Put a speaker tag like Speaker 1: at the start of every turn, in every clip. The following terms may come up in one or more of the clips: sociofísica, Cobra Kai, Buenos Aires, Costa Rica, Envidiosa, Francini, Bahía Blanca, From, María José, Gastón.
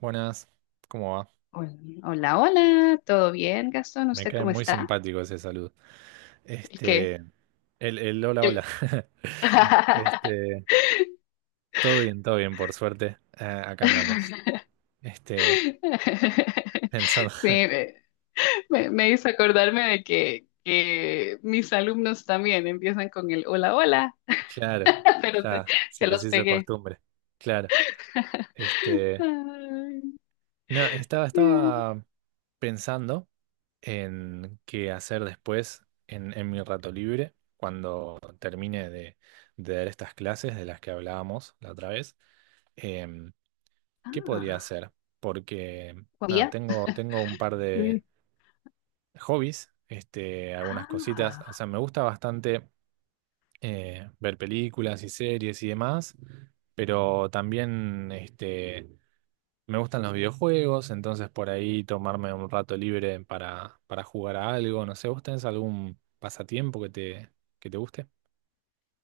Speaker 1: Buenas, ¿cómo va?
Speaker 2: Hola, hola, hola, ¿todo bien, Gastón?
Speaker 1: Me
Speaker 2: ¿Usted
Speaker 1: cae
Speaker 2: cómo
Speaker 1: muy
Speaker 2: está?
Speaker 1: simpático ese saludo.
Speaker 2: ¿El qué?
Speaker 1: Este, el hola, hola.
Speaker 2: El-
Speaker 1: Este, todo bien, por suerte. Ah, acá andamos. Este, pensando,
Speaker 2: Sí, me hizo acordarme de que mis alumnos también empiezan con el hola, hola,
Speaker 1: claro,
Speaker 2: pero se,
Speaker 1: ya se
Speaker 2: se
Speaker 1: les
Speaker 2: los
Speaker 1: hizo
Speaker 2: pegué.
Speaker 1: costumbre. Claro. Este,
Speaker 2: Ay,
Speaker 1: no,
Speaker 2: bien.
Speaker 1: estaba pensando en qué hacer después en mi rato libre, cuando termine de dar estas clases de las que hablábamos la otra vez. Em, ¿Qué podría
Speaker 2: Ah,
Speaker 1: hacer? Porque
Speaker 2: ¿cuál
Speaker 1: nada,
Speaker 2: día?
Speaker 1: tengo un par de
Speaker 2: Sí.
Speaker 1: hobbies, algunas cositas. O
Speaker 2: Ah,
Speaker 1: sea, me gusta bastante ver películas y series y demás, pero también me gustan los videojuegos, entonces por ahí tomarme un rato libre para jugar a algo. No sé, ¿vos tenés algún pasatiempo que que te guste?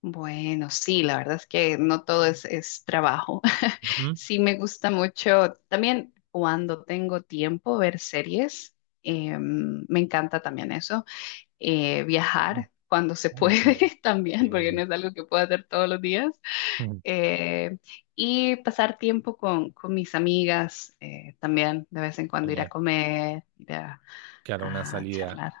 Speaker 2: bueno, sí, la verdad es que no todo es trabajo.
Speaker 1: Ujú.
Speaker 2: Sí, me gusta mucho también cuando tengo tiempo ver series. Me encanta también eso. Viajar cuando se
Speaker 1: Uy,
Speaker 2: puede
Speaker 1: bien. Sí,
Speaker 2: también, porque
Speaker 1: sí, sí.
Speaker 2: no es algo que pueda hacer todos los días.
Speaker 1: Mm.
Speaker 2: Eh, y pasar tiempo con mis amigas también, de vez en cuando ir a
Speaker 1: Genial.
Speaker 2: comer, ir a
Speaker 1: Claro, una
Speaker 2: a
Speaker 1: salida.
Speaker 2: charlar.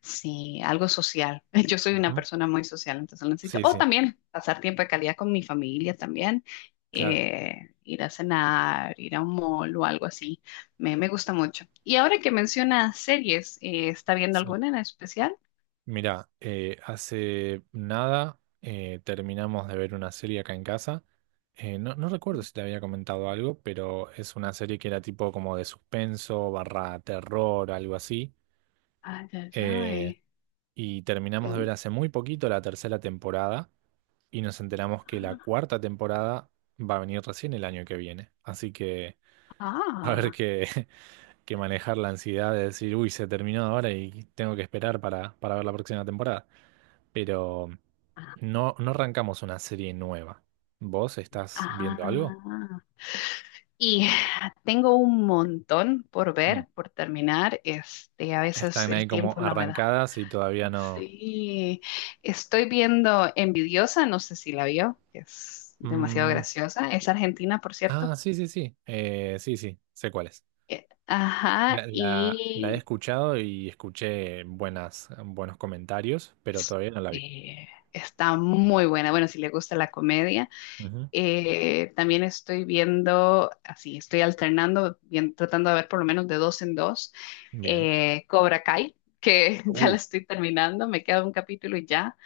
Speaker 2: Sí, algo social. Yo soy una
Speaker 1: Ujú.
Speaker 2: persona muy social, entonces lo necesito.
Speaker 1: Sí,
Speaker 2: O
Speaker 1: sí,
Speaker 2: también pasar tiempo de calidad con mi familia también.
Speaker 1: claro.
Speaker 2: Ir a cenar, ir a un mall o algo así. Me gusta mucho. Y ahora que menciona series, ¿está viendo
Speaker 1: Sí.
Speaker 2: alguna en especial?
Speaker 1: Mirá, hace nada terminamos de ver una serie acá en casa. No, no recuerdo si te había comentado algo, pero es una serie que era tipo como de suspenso, barra terror, algo así.
Speaker 2: Ay, ay,
Speaker 1: Eh,
Speaker 2: ay.
Speaker 1: y terminamos de
Speaker 2: Mm.
Speaker 1: ver hace muy poquito la tercera temporada y nos enteramos que la cuarta temporada va a venir recién el año que viene. Así que va a haber
Speaker 2: Ah,
Speaker 1: que manejar la ansiedad de decir, uy, se terminó ahora y tengo que esperar para ver la próxima temporada, pero
Speaker 2: ah,
Speaker 1: no, no arrancamos una serie nueva. ¿Vos estás viendo algo?
Speaker 2: ah. Y tengo un montón por
Speaker 1: Mm.
Speaker 2: ver, por terminar. Este, a veces
Speaker 1: Están ahí
Speaker 2: el
Speaker 1: como
Speaker 2: tiempo no me da.
Speaker 1: arrancadas y todavía no.
Speaker 2: Sí, estoy viendo Envidiosa, no sé si la vio, que es demasiado
Speaker 1: Mm,
Speaker 2: graciosa. Es argentina, por
Speaker 1: ah,
Speaker 2: cierto.
Speaker 1: sí, sí, sí. Sí, sí, sé cuál es.
Speaker 2: Ajá,
Speaker 1: La he
Speaker 2: y
Speaker 1: escuchado y escuché buenas, buenos comentarios, pero todavía no la vi.
Speaker 2: está muy buena. Bueno, si le gusta la comedia.
Speaker 1: Ujú.
Speaker 2: También estoy viendo, así, estoy alternando, tratando de ver por lo menos de dos en dos,
Speaker 1: Bien.
Speaker 2: Cobra Kai, que ya la
Speaker 1: Uh,
Speaker 2: estoy terminando, me queda un capítulo y ya.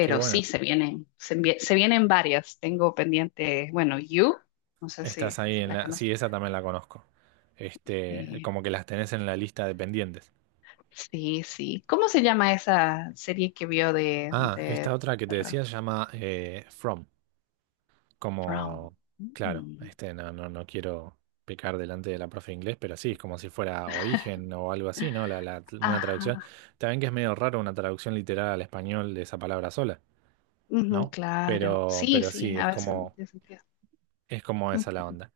Speaker 1: qué
Speaker 2: sí,
Speaker 1: bueno.
Speaker 2: se vienen varias. Tengo pendiente, bueno, You, no sé
Speaker 1: Estás
Speaker 2: si,
Speaker 1: ahí
Speaker 2: si
Speaker 1: en
Speaker 2: la
Speaker 1: la.
Speaker 2: conoces.
Speaker 1: Sí, esa también la conozco. Este,
Speaker 2: Eh,
Speaker 1: como que las tenés en la lista de pendientes.
Speaker 2: sí, sí. ¿Cómo se llama esa serie que vio de,
Speaker 1: Ah, esta
Speaker 2: de
Speaker 1: otra que te decía se llama From.
Speaker 2: From?
Speaker 1: Como, claro,
Speaker 2: Mm.
Speaker 1: este, no, no, no quiero pecar delante de la profe de inglés, pero sí, es como si fuera origen o algo así, ¿no? Una traducción.
Speaker 2: Ajá.
Speaker 1: También que es medio raro una traducción literal al español de esa palabra sola,
Speaker 2: Ujú,
Speaker 1: ¿no?
Speaker 2: claro. Sí,
Speaker 1: Pero
Speaker 2: sí,
Speaker 1: sí,
Speaker 2: a veces tiene sentido.
Speaker 1: es como esa la
Speaker 2: Ujú.
Speaker 1: onda.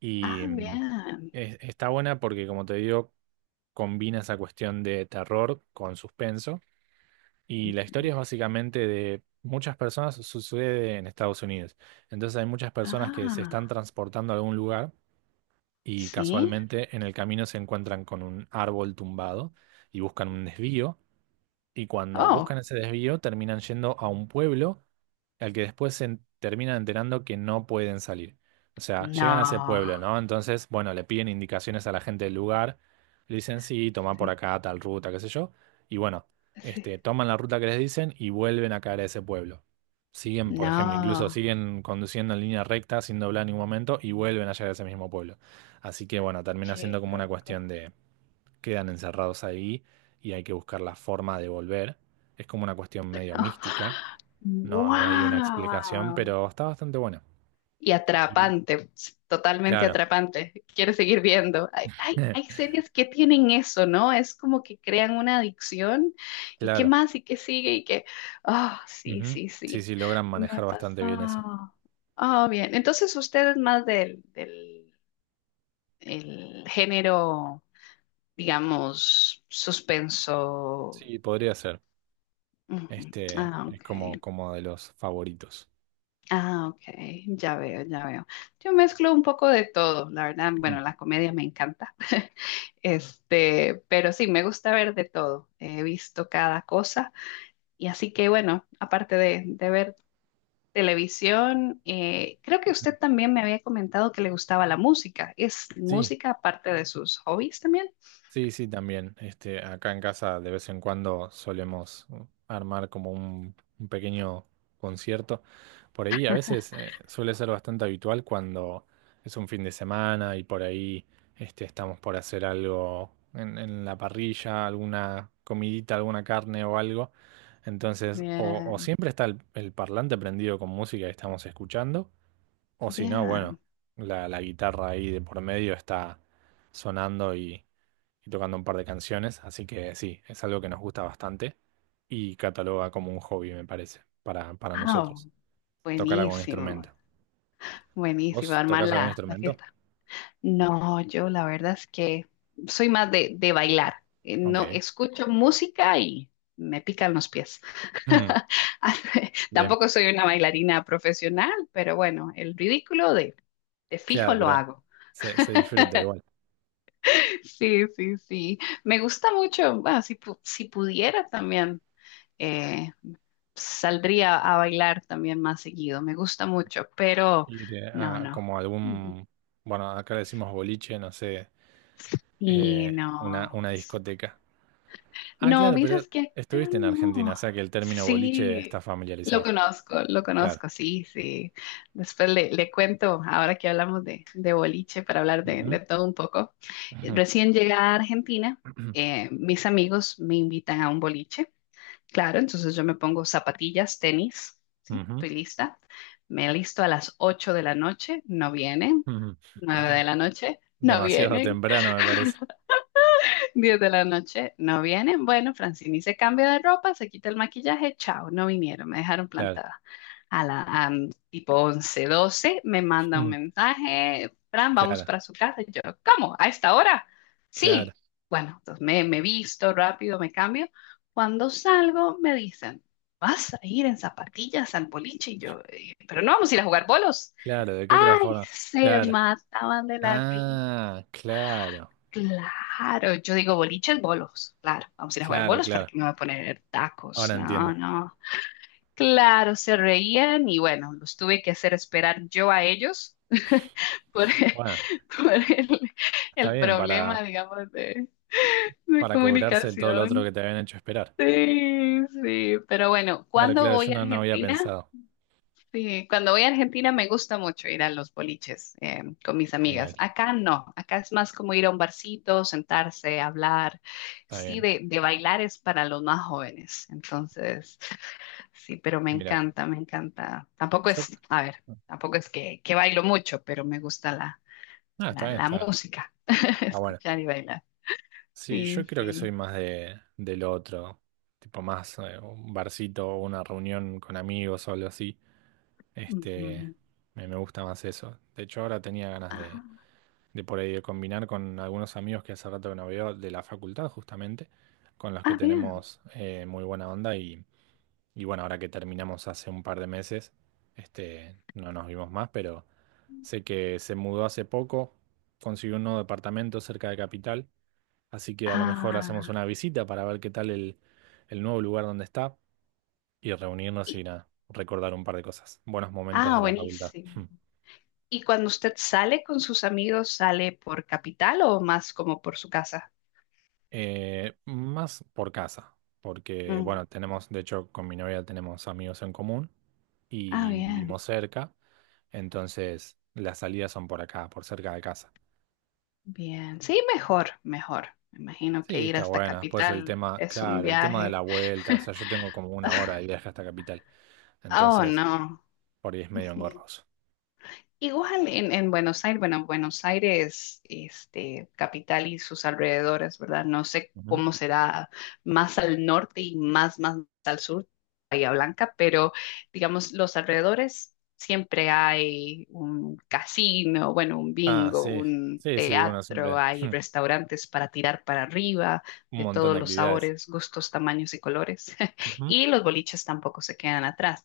Speaker 1: Y
Speaker 2: Ah, bien.
Speaker 1: está buena porque, como te digo, combina esa cuestión de terror con suspenso. Y la historia
Speaker 2: Ujú.
Speaker 1: es básicamente de muchas personas, sucede en Estados Unidos. Entonces hay muchas personas que se
Speaker 2: Ah,
Speaker 1: están transportando a algún lugar y
Speaker 2: sí.
Speaker 1: casualmente en el camino se encuentran con un árbol tumbado y buscan un desvío. Y cuando
Speaker 2: Oh,
Speaker 1: buscan ese desvío, terminan yendo a un pueblo al que después terminan enterando que no pueden salir. O sea, llegan a ese
Speaker 2: no.
Speaker 1: pueblo, ¿no? Entonces, bueno, le piden indicaciones a la gente del lugar, le dicen, sí, toma por
Speaker 2: Sí,
Speaker 1: acá tal ruta, qué sé yo, y bueno,
Speaker 2: sí.
Speaker 1: toman la ruta que les dicen y vuelven a caer a ese pueblo. Siguen, por ejemplo, incluso
Speaker 2: No,
Speaker 1: siguen conduciendo en línea recta sin doblar en ningún momento y vuelven a llegar a ese mismo pueblo. Así que bueno, termina siendo
Speaker 2: qué
Speaker 1: como una
Speaker 2: loco.
Speaker 1: cuestión, quedan encerrados ahí y hay que buscar la forma de volver. Es como una cuestión medio mística, no, no hay una explicación,
Speaker 2: Wow.
Speaker 1: pero está bastante bueno.
Speaker 2: Y
Speaker 1: Y
Speaker 2: atrapante, totalmente
Speaker 1: claro,
Speaker 2: atrapante. Quieres seguir viendo. Hay series que tienen eso, ¿no? Es como que crean una adicción. ¿Y qué
Speaker 1: claro.
Speaker 2: más? ¿Y qué sigue? Ah, sí,
Speaker 1: Ujú.
Speaker 2: sí,
Speaker 1: Sí,
Speaker 2: sí.
Speaker 1: sí, logran
Speaker 2: Me
Speaker 1: manejar
Speaker 2: ha
Speaker 1: bastante bien eso.
Speaker 2: pasado. Ah, bien. Entonces usted es más del, del el género, digamos, suspenso.
Speaker 1: Sí, podría ser.
Speaker 2: Ujú.
Speaker 1: Este
Speaker 2: Ah,
Speaker 1: es
Speaker 2: ok.
Speaker 1: como, como de los favoritos.
Speaker 2: Ah, ok, ya veo, ya veo. Yo mezclo un poco de todo, la verdad,
Speaker 1: Mm.
Speaker 2: bueno, la comedia me encanta, este, pero sí, me gusta ver de todo, he visto cada cosa y así que bueno, aparte de ver televisión, creo que usted también me había comentado que le gustaba la música, ¿es
Speaker 1: Sí.
Speaker 2: música aparte de sus hobbies también?
Speaker 1: Sí, sí, también. Este, acá en casa de vez en cuando solemos armar como un pequeño concierto. Por ahí a veces suele ser bastante habitual cuando es un fin de semana y por ahí estamos por hacer algo en la parrilla, alguna comidita, alguna carne o algo. Entonces, o
Speaker 2: Bien,
Speaker 1: siempre está el parlante prendido con música que estamos escuchando, o si no,
Speaker 2: bien.
Speaker 1: bueno, la guitarra ahí de por medio está sonando y tocando un par de canciones, así que sí, es algo que nos gusta bastante y cataloga como un hobby, me parece, para
Speaker 2: Ah,
Speaker 1: nosotros, tocar algún
Speaker 2: buenísimo,
Speaker 1: instrumento.
Speaker 2: buenísimo,
Speaker 1: ¿Vos
Speaker 2: armar
Speaker 1: tocas algún
Speaker 2: la
Speaker 1: instrumento?
Speaker 2: fiesta. No, yo la verdad es que soy más de bailar.
Speaker 1: Ok.
Speaker 2: No escucho música y me pican los pies.
Speaker 1: Mm, bien,
Speaker 2: Tampoco soy una bailarina profesional, pero bueno, el ridículo de fijo
Speaker 1: claro,
Speaker 2: lo
Speaker 1: ¿verdad?
Speaker 2: hago.
Speaker 1: Se disfruta igual.
Speaker 2: Sí, sí, sí. Me gusta mucho. Bueno, si pudiera también, eh, saldría a bailar también más seguido. Me gusta mucho, pero
Speaker 1: Ir
Speaker 2: no,
Speaker 1: a
Speaker 2: no.
Speaker 1: como
Speaker 2: Ujú.
Speaker 1: algún, bueno, acá le decimos boliche, no sé,
Speaker 2: Y no.
Speaker 1: una discoteca. Ah,
Speaker 2: No,
Speaker 1: claro, pero
Speaker 2: vieras que acá
Speaker 1: estuviste en Argentina, o
Speaker 2: no.
Speaker 1: sea que el término boliche está
Speaker 2: Sí,
Speaker 1: familiarizado.
Speaker 2: lo
Speaker 1: Claro.
Speaker 2: conozco, sí, sí. Después le cuento, ahora que hablamos de boliche, para hablar de,
Speaker 1: Ujú,
Speaker 2: de todo un poco.
Speaker 1: ujú,
Speaker 2: Recién llegada a Argentina, mis amigos me invitan a un boliche. Claro, entonces yo me pongo zapatillas, tenis, ¿sí?
Speaker 1: ujú,
Speaker 2: Estoy lista. Me listo a las 8 de la noche, no vienen.
Speaker 1: ujú,
Speaker 2: 9 de la noche, no
Speaker 1: demasiado
Speaker 2: vienen.
Speaker 1: temprano, me parece.
Speaker 2: 10 de la noche, no vienen. Bueno, Francini se cambia de ropa, se quita el maquillaje, chao, no vinieron, me dejaron
Speaker 1: Claro.
Speaker 2: plantada. A la a, mm, Tipo 11 12 me manda un
Speaker 1: Mm,
Speaker 2: mensaje, Fran, vamos
Speaker 1: claro,
Speaker 2: para su casa. Y yo, ¿cómo? ¿A esta hora?
Speaker 1: claro,
Speaker 2: Sí. Bueno, entonces me visto rápido, me cambio. Cuando salgo, me dicen, vas a ir en zapatillas al boliche. Y yo, pero no vamos a ir a jugar bolos."
Speaker 1: claro. ¿De qué otra
Speaker 2: Ay,
Speaker 1: forma?
Speaker 2: se
Speaker 1: Claro.
Speaker 2: mataban de la risa.
Speaker 1: Ah, claro,
Speaker 2: Claro, yo digo boliches, bolos. Claro, vamos a ir a jugar
Speaker 1: claro,
Speaker 2: bolos para
Speaker 1: claro.
Speaker 2: que me voy a poner tacos.
Speaker 1: Ahora
Speaker 2: No,
Speaker 1: entiendo.
Speaker 2: no. Claro, se reían y bueno, los tuve que hacer esperar yo a ellos por,
Speaker 1: Bueno,
Speaker 2: por el,
Speaker 1: está
Speaker 2: el
Speaker 1: bien
Speaker 2: problema, digamos, de
Speaker 1: para cobrarse todo lo otro
Speaker 2: comunicación.
Speaker 1: que te habían hecho esperar.
Speaker 2: Sí, sí, pero bueno,
Speaker 1: Claro,
Speaker 2: ¿cuándo
Speaker 1: claro, yo
Speaker 2: voy a
Speaker 1: no, no había
Speaker 2: Argentina?
Speaker 1: pensado.
Speaker 2: Sí, cuando voy a Argentina me gusta mucho ir a los boliches con mis
Speaker 1: Genial.
Speaker 2: amigas. Acá no, acá es más como ir a un barcito, sentarse, hablar.
Speaker 1: Está
Speaker 2: Sí,
Speaker 1: bien.
Speaker 2: de bailar es para los más jóvenes. Entonces, sí, pero me
Speaker 1: Mira,
Speaker 2: encanta, me encanta. Tampoco
Speaker 1: yo...
Speaker 2: es, a ver, tampoco es que bailo mucho, pero me gusta la,
Speaker 1: Ah, está
Speaker 2: la,
Speaker 1: bien,
Speaker 2: la
Speaker 1: está.
Speaker 2: música,
Speaker 1: Ah, bueno.
Speaker 2: escuchar y bailar.
Speaker 1: Sí,
Speaker 2: Sí,
Speaker 1: yo creo que
Speaker 2: sí.
Speaker 1: soy más del otro, tipo más un barcito o una reunión con amigos o algo así. Este,
Speaker 2: Ujú.
Speaker 1: me gusta más eso. De hecho, ahora tenía ganas
Speaker 2: Ah,
Speaker 1: de por ahí de combinar con algunos amigos que hace rato que no veo de la facultad, justamente, con los que
Speaker 2: ah, bien.
Speaker 1: tenemos muy buena onda y bueno, ahora que terminamos hace un par de meses, este, no nos vimos más, pero sé que se mudó hace poco, consiguió un nuevo departamento cerca de Capital. Así que a lo mejor hacemos
Speaker 2: Ah,
Speaker 1: una visita para ver qué tal el nuevo lugar donde está y reunirnos
Speaker 2: y-
Speaker 1: y nada, recordar un par de cosas, buenos momentos
Speaker 2: ah,
Speaker 1: de la facultad.
Speaker 2: buenísimo.
Speaker 1: Hmm.
Speaker 2: ¿Y cuando usted sale con sus amigos, sale por capital o más como por su casa?
Speaker 1: Más por casa, porque
Speaker 2: Mm.
Speaker 1: bueno, tenemos, de hecho, con mi novia tenemos amigos en común
Speaker 2: Ah,
Speaker 1: y
Speaker 2: bien,
Speaker 1: vivimos cerca, entonces las salidas son por acá, por cerca de casa.
Speaker 2: bien. Sí, mejor, mejor. Me imagino que
Speaker 1: Sí,
Speaker 2: ir
Speaker 1: está
Speaker 2: hasta
Speaker 1: buena. Después el
Speaker 2: capital
Speaker 1: tema,
Speaker 2: es un
Speaker 1: claro, el tema de la
Speaker 2: viaje.
Speaker 1: vuelta, o sea, yo tengo como una hora de viaje hasta Capital,
Speaker 2: Oh,
Speaker 1: entonces
Speaker 2: no.
Speaker 1: por ahí es medio engorroso.
Speaker 2: Igual en Buenos Aires, bueno, Buenos Aires, este, capital y sus alrededores, ¿verdad? No sé cómo será más al norte y más al sur, Bahía Blanca, pero digamos, los alrededores siempre hay un casino, bueno, un
Speaker 1: Ah,
Speaker 2: bingo,
Speaker 1: sí,
Speaker 2: un
Speaker 1: sí, sí, bueno,
Speaker 2: teatro,
Speaker 1: siempre
Speaker 2: hay restaurantes para tirar para arriba,
Speaker 1: un
Speaker 2: de
Speaker 1: montón
Speaker 2: todos
Speaker 1: de
Speaker 2: los
Speaker 1: actividades.
Speaker 2: sabores, gustos, tamaños y colores.
Speaker 1: Ujú.
Speaker 2: Y los boliches tampoco se quedan atrás.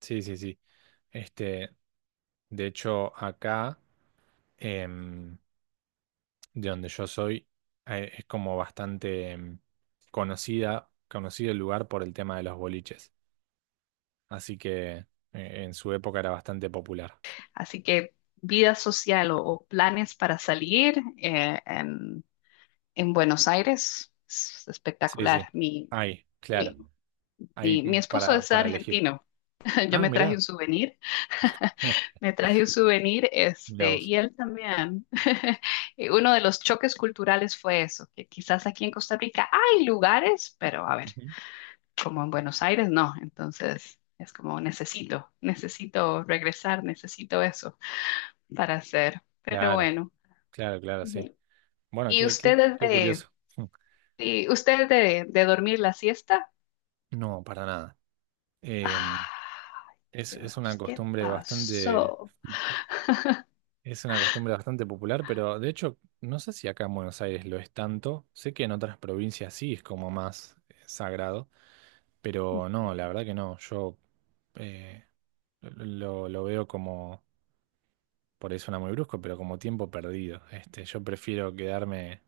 Speaker 1: Sí, sí, sí. Este, de hecho, acá, em, de donde yo soy, es como bastante conocido el lugar por el tema de los boliches. Así que en su época era bastante popular.
Speaker 2: Así que vida social o planes para salir en Buenos Aires es
Speaker 1: Sí,
Speaker 2: espectacular.
Speaker 1: sí. Ahí,
Speaker 2: Mi,
Speaker 1: claro. Ahí
Speaker 2: mi esposo es
Speaker 1: para elegir.
Speaker 2: argentino. Yo
Speaker 1: Ah,
Speaker 2: me traje un
Speaker 1: mirá.
Speaker 2: souvenir,
Speaker 1: Eh,
Speaker 2: me traje un souvenir,
Speaker 1: mirá
Speaker 2: este,
Speaker 1: vos.
Speaker 2: y él también. Y uno de los choques culturales fue eso, que quizás aquí en Costa Rica hay lugares, pero a ver,
Speaker 1: Ujú.
Speaker 2: como en Buenos Aires no. Entonces es como necesito, necesito regresar, necesito eso para hacer. Pero
Speaker 1: Claro,
Speaker 2: bueno.
Speaker 1: claro, claro, sí. Bueno,
Speaker 2: ¿Y
Speaker 1: qué, qué,
Speaker 2: ustedes
Speaker 1: qué
Speaker 2: de,
Speaker 1: curioso.
Speaker 2: y ustedes de dormir la siesta?
Speaker 1: No, para nada. Eh,
Speaker 2: Ah,
Speaker 1: es una
Speaker 2: Dios, ¿qué
Speaker 1: costumbre bastante,
Speaker 2: pasó?
Speaker 1: es una costumbre bastante popular, pero de hecho, no sé si acá en Buenos Aires lo es tanto. Sé que en otras provincias sí es como más sagrado, pero no, la verdad que no. Yo eh, lo veo como, por ahí suena muy brusco, pero como tiempo perdido. Este, yo prefiero quedarme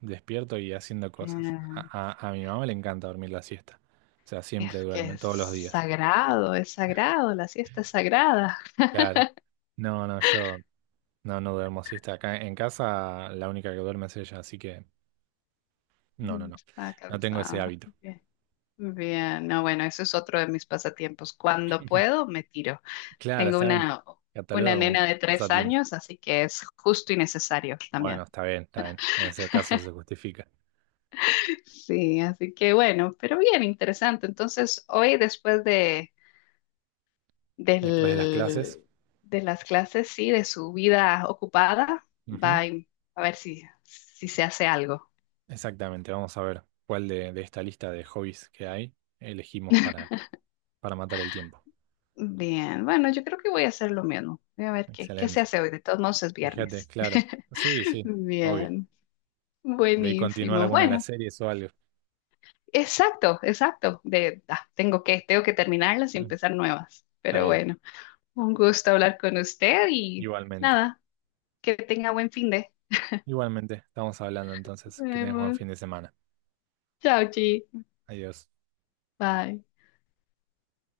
Speaker 1: despierto y haciendo cosas.
Speaker 2: Mm,
Speaker 1: A mi mamá le encanta dormir la siesta. O sea, siempre
Speaker 2: Es que
Speaker 1: duerme, todos los días.
Speaker 2: es sagrado, la siesta es sagrada.
Speaker 1: Claro. No, no, yo. No, no duermo siesta. Acá en casa la única que duerme es ella, así que no, no, no.
Speaker 2: Está
Speaker 1: No tengo ese
Speaker 2: cansada.
Speaker 1: hábito.
Speaker 2: Bien. Bien, no, bueno, eso es otro de mis pasatiempos. Cuando puedo, me tiro.
Speaker 1: Claro,
Speaker 2: Tengo
Speaker 1: está bien.
Speaker 2: una
Speaker 1: Cataloga como
Speaker 2: nena de tres
Speaker 1: pasatiempo.
Speaker 2: años, así que es justo y necesario también.
Speaker 1: Bueno, está bien, está bien. En ese caso se justifica.
Speaker 2: Sí, así que bueno, pero bien interesante. Entonces, hoy después
Speaker 1: Después de las clases.
Speaker 2: del, de las clases, sí, de su vida ocupada, va
Speaker 1: Ujú,
Speaker 2: a a ver si se hace algo.
Speaker 1: exactamente, vamos a ver cuál de esta lista de hobbies que hay elegimos para matar el tiempo.
Speaker 2: Bien, bueno, yo creo que voy a hacer lo mismo. Voy a ver qué se
Speaker 1: Excelente.
Speaker 2: hace hoy. De todos modos es
Speaker 1: Fíjate,
Speaker 2: viernes.
Speaker 1: claro. Sí, sí, obvio.
Speaker 2: Bien,
Speaker 1: Por ahí continuar
Speaker 2: buenísimo.
Speaker 1: alguna de las
Speaker 2: Bueno,
Speaker 1: series o algo.
Speaker 2: exacto, exacto. Tengo que, terminarlas y
Speaker 1: Sí.
Speaker 2: empezar nuevas.
Speaker 1: Está
Speaker 2: Pero
Speaker 1: bien,
Speaker 2: bueno, un gusto hablar con usted y
Speaker 1: igualmente.
Speaker 2: nada, que tenga buen fin de.
Speaker 1: Igualmente, estamos hablando entonces.
Speaker 2: Nos
Speaker 1: Que tengas buen
Speaker 2: vemos.
Speaker 1: fin de semana.
Speaker 2: Chao, Chi.
Speaker 1: Adiós.
Speaker 2: Bye.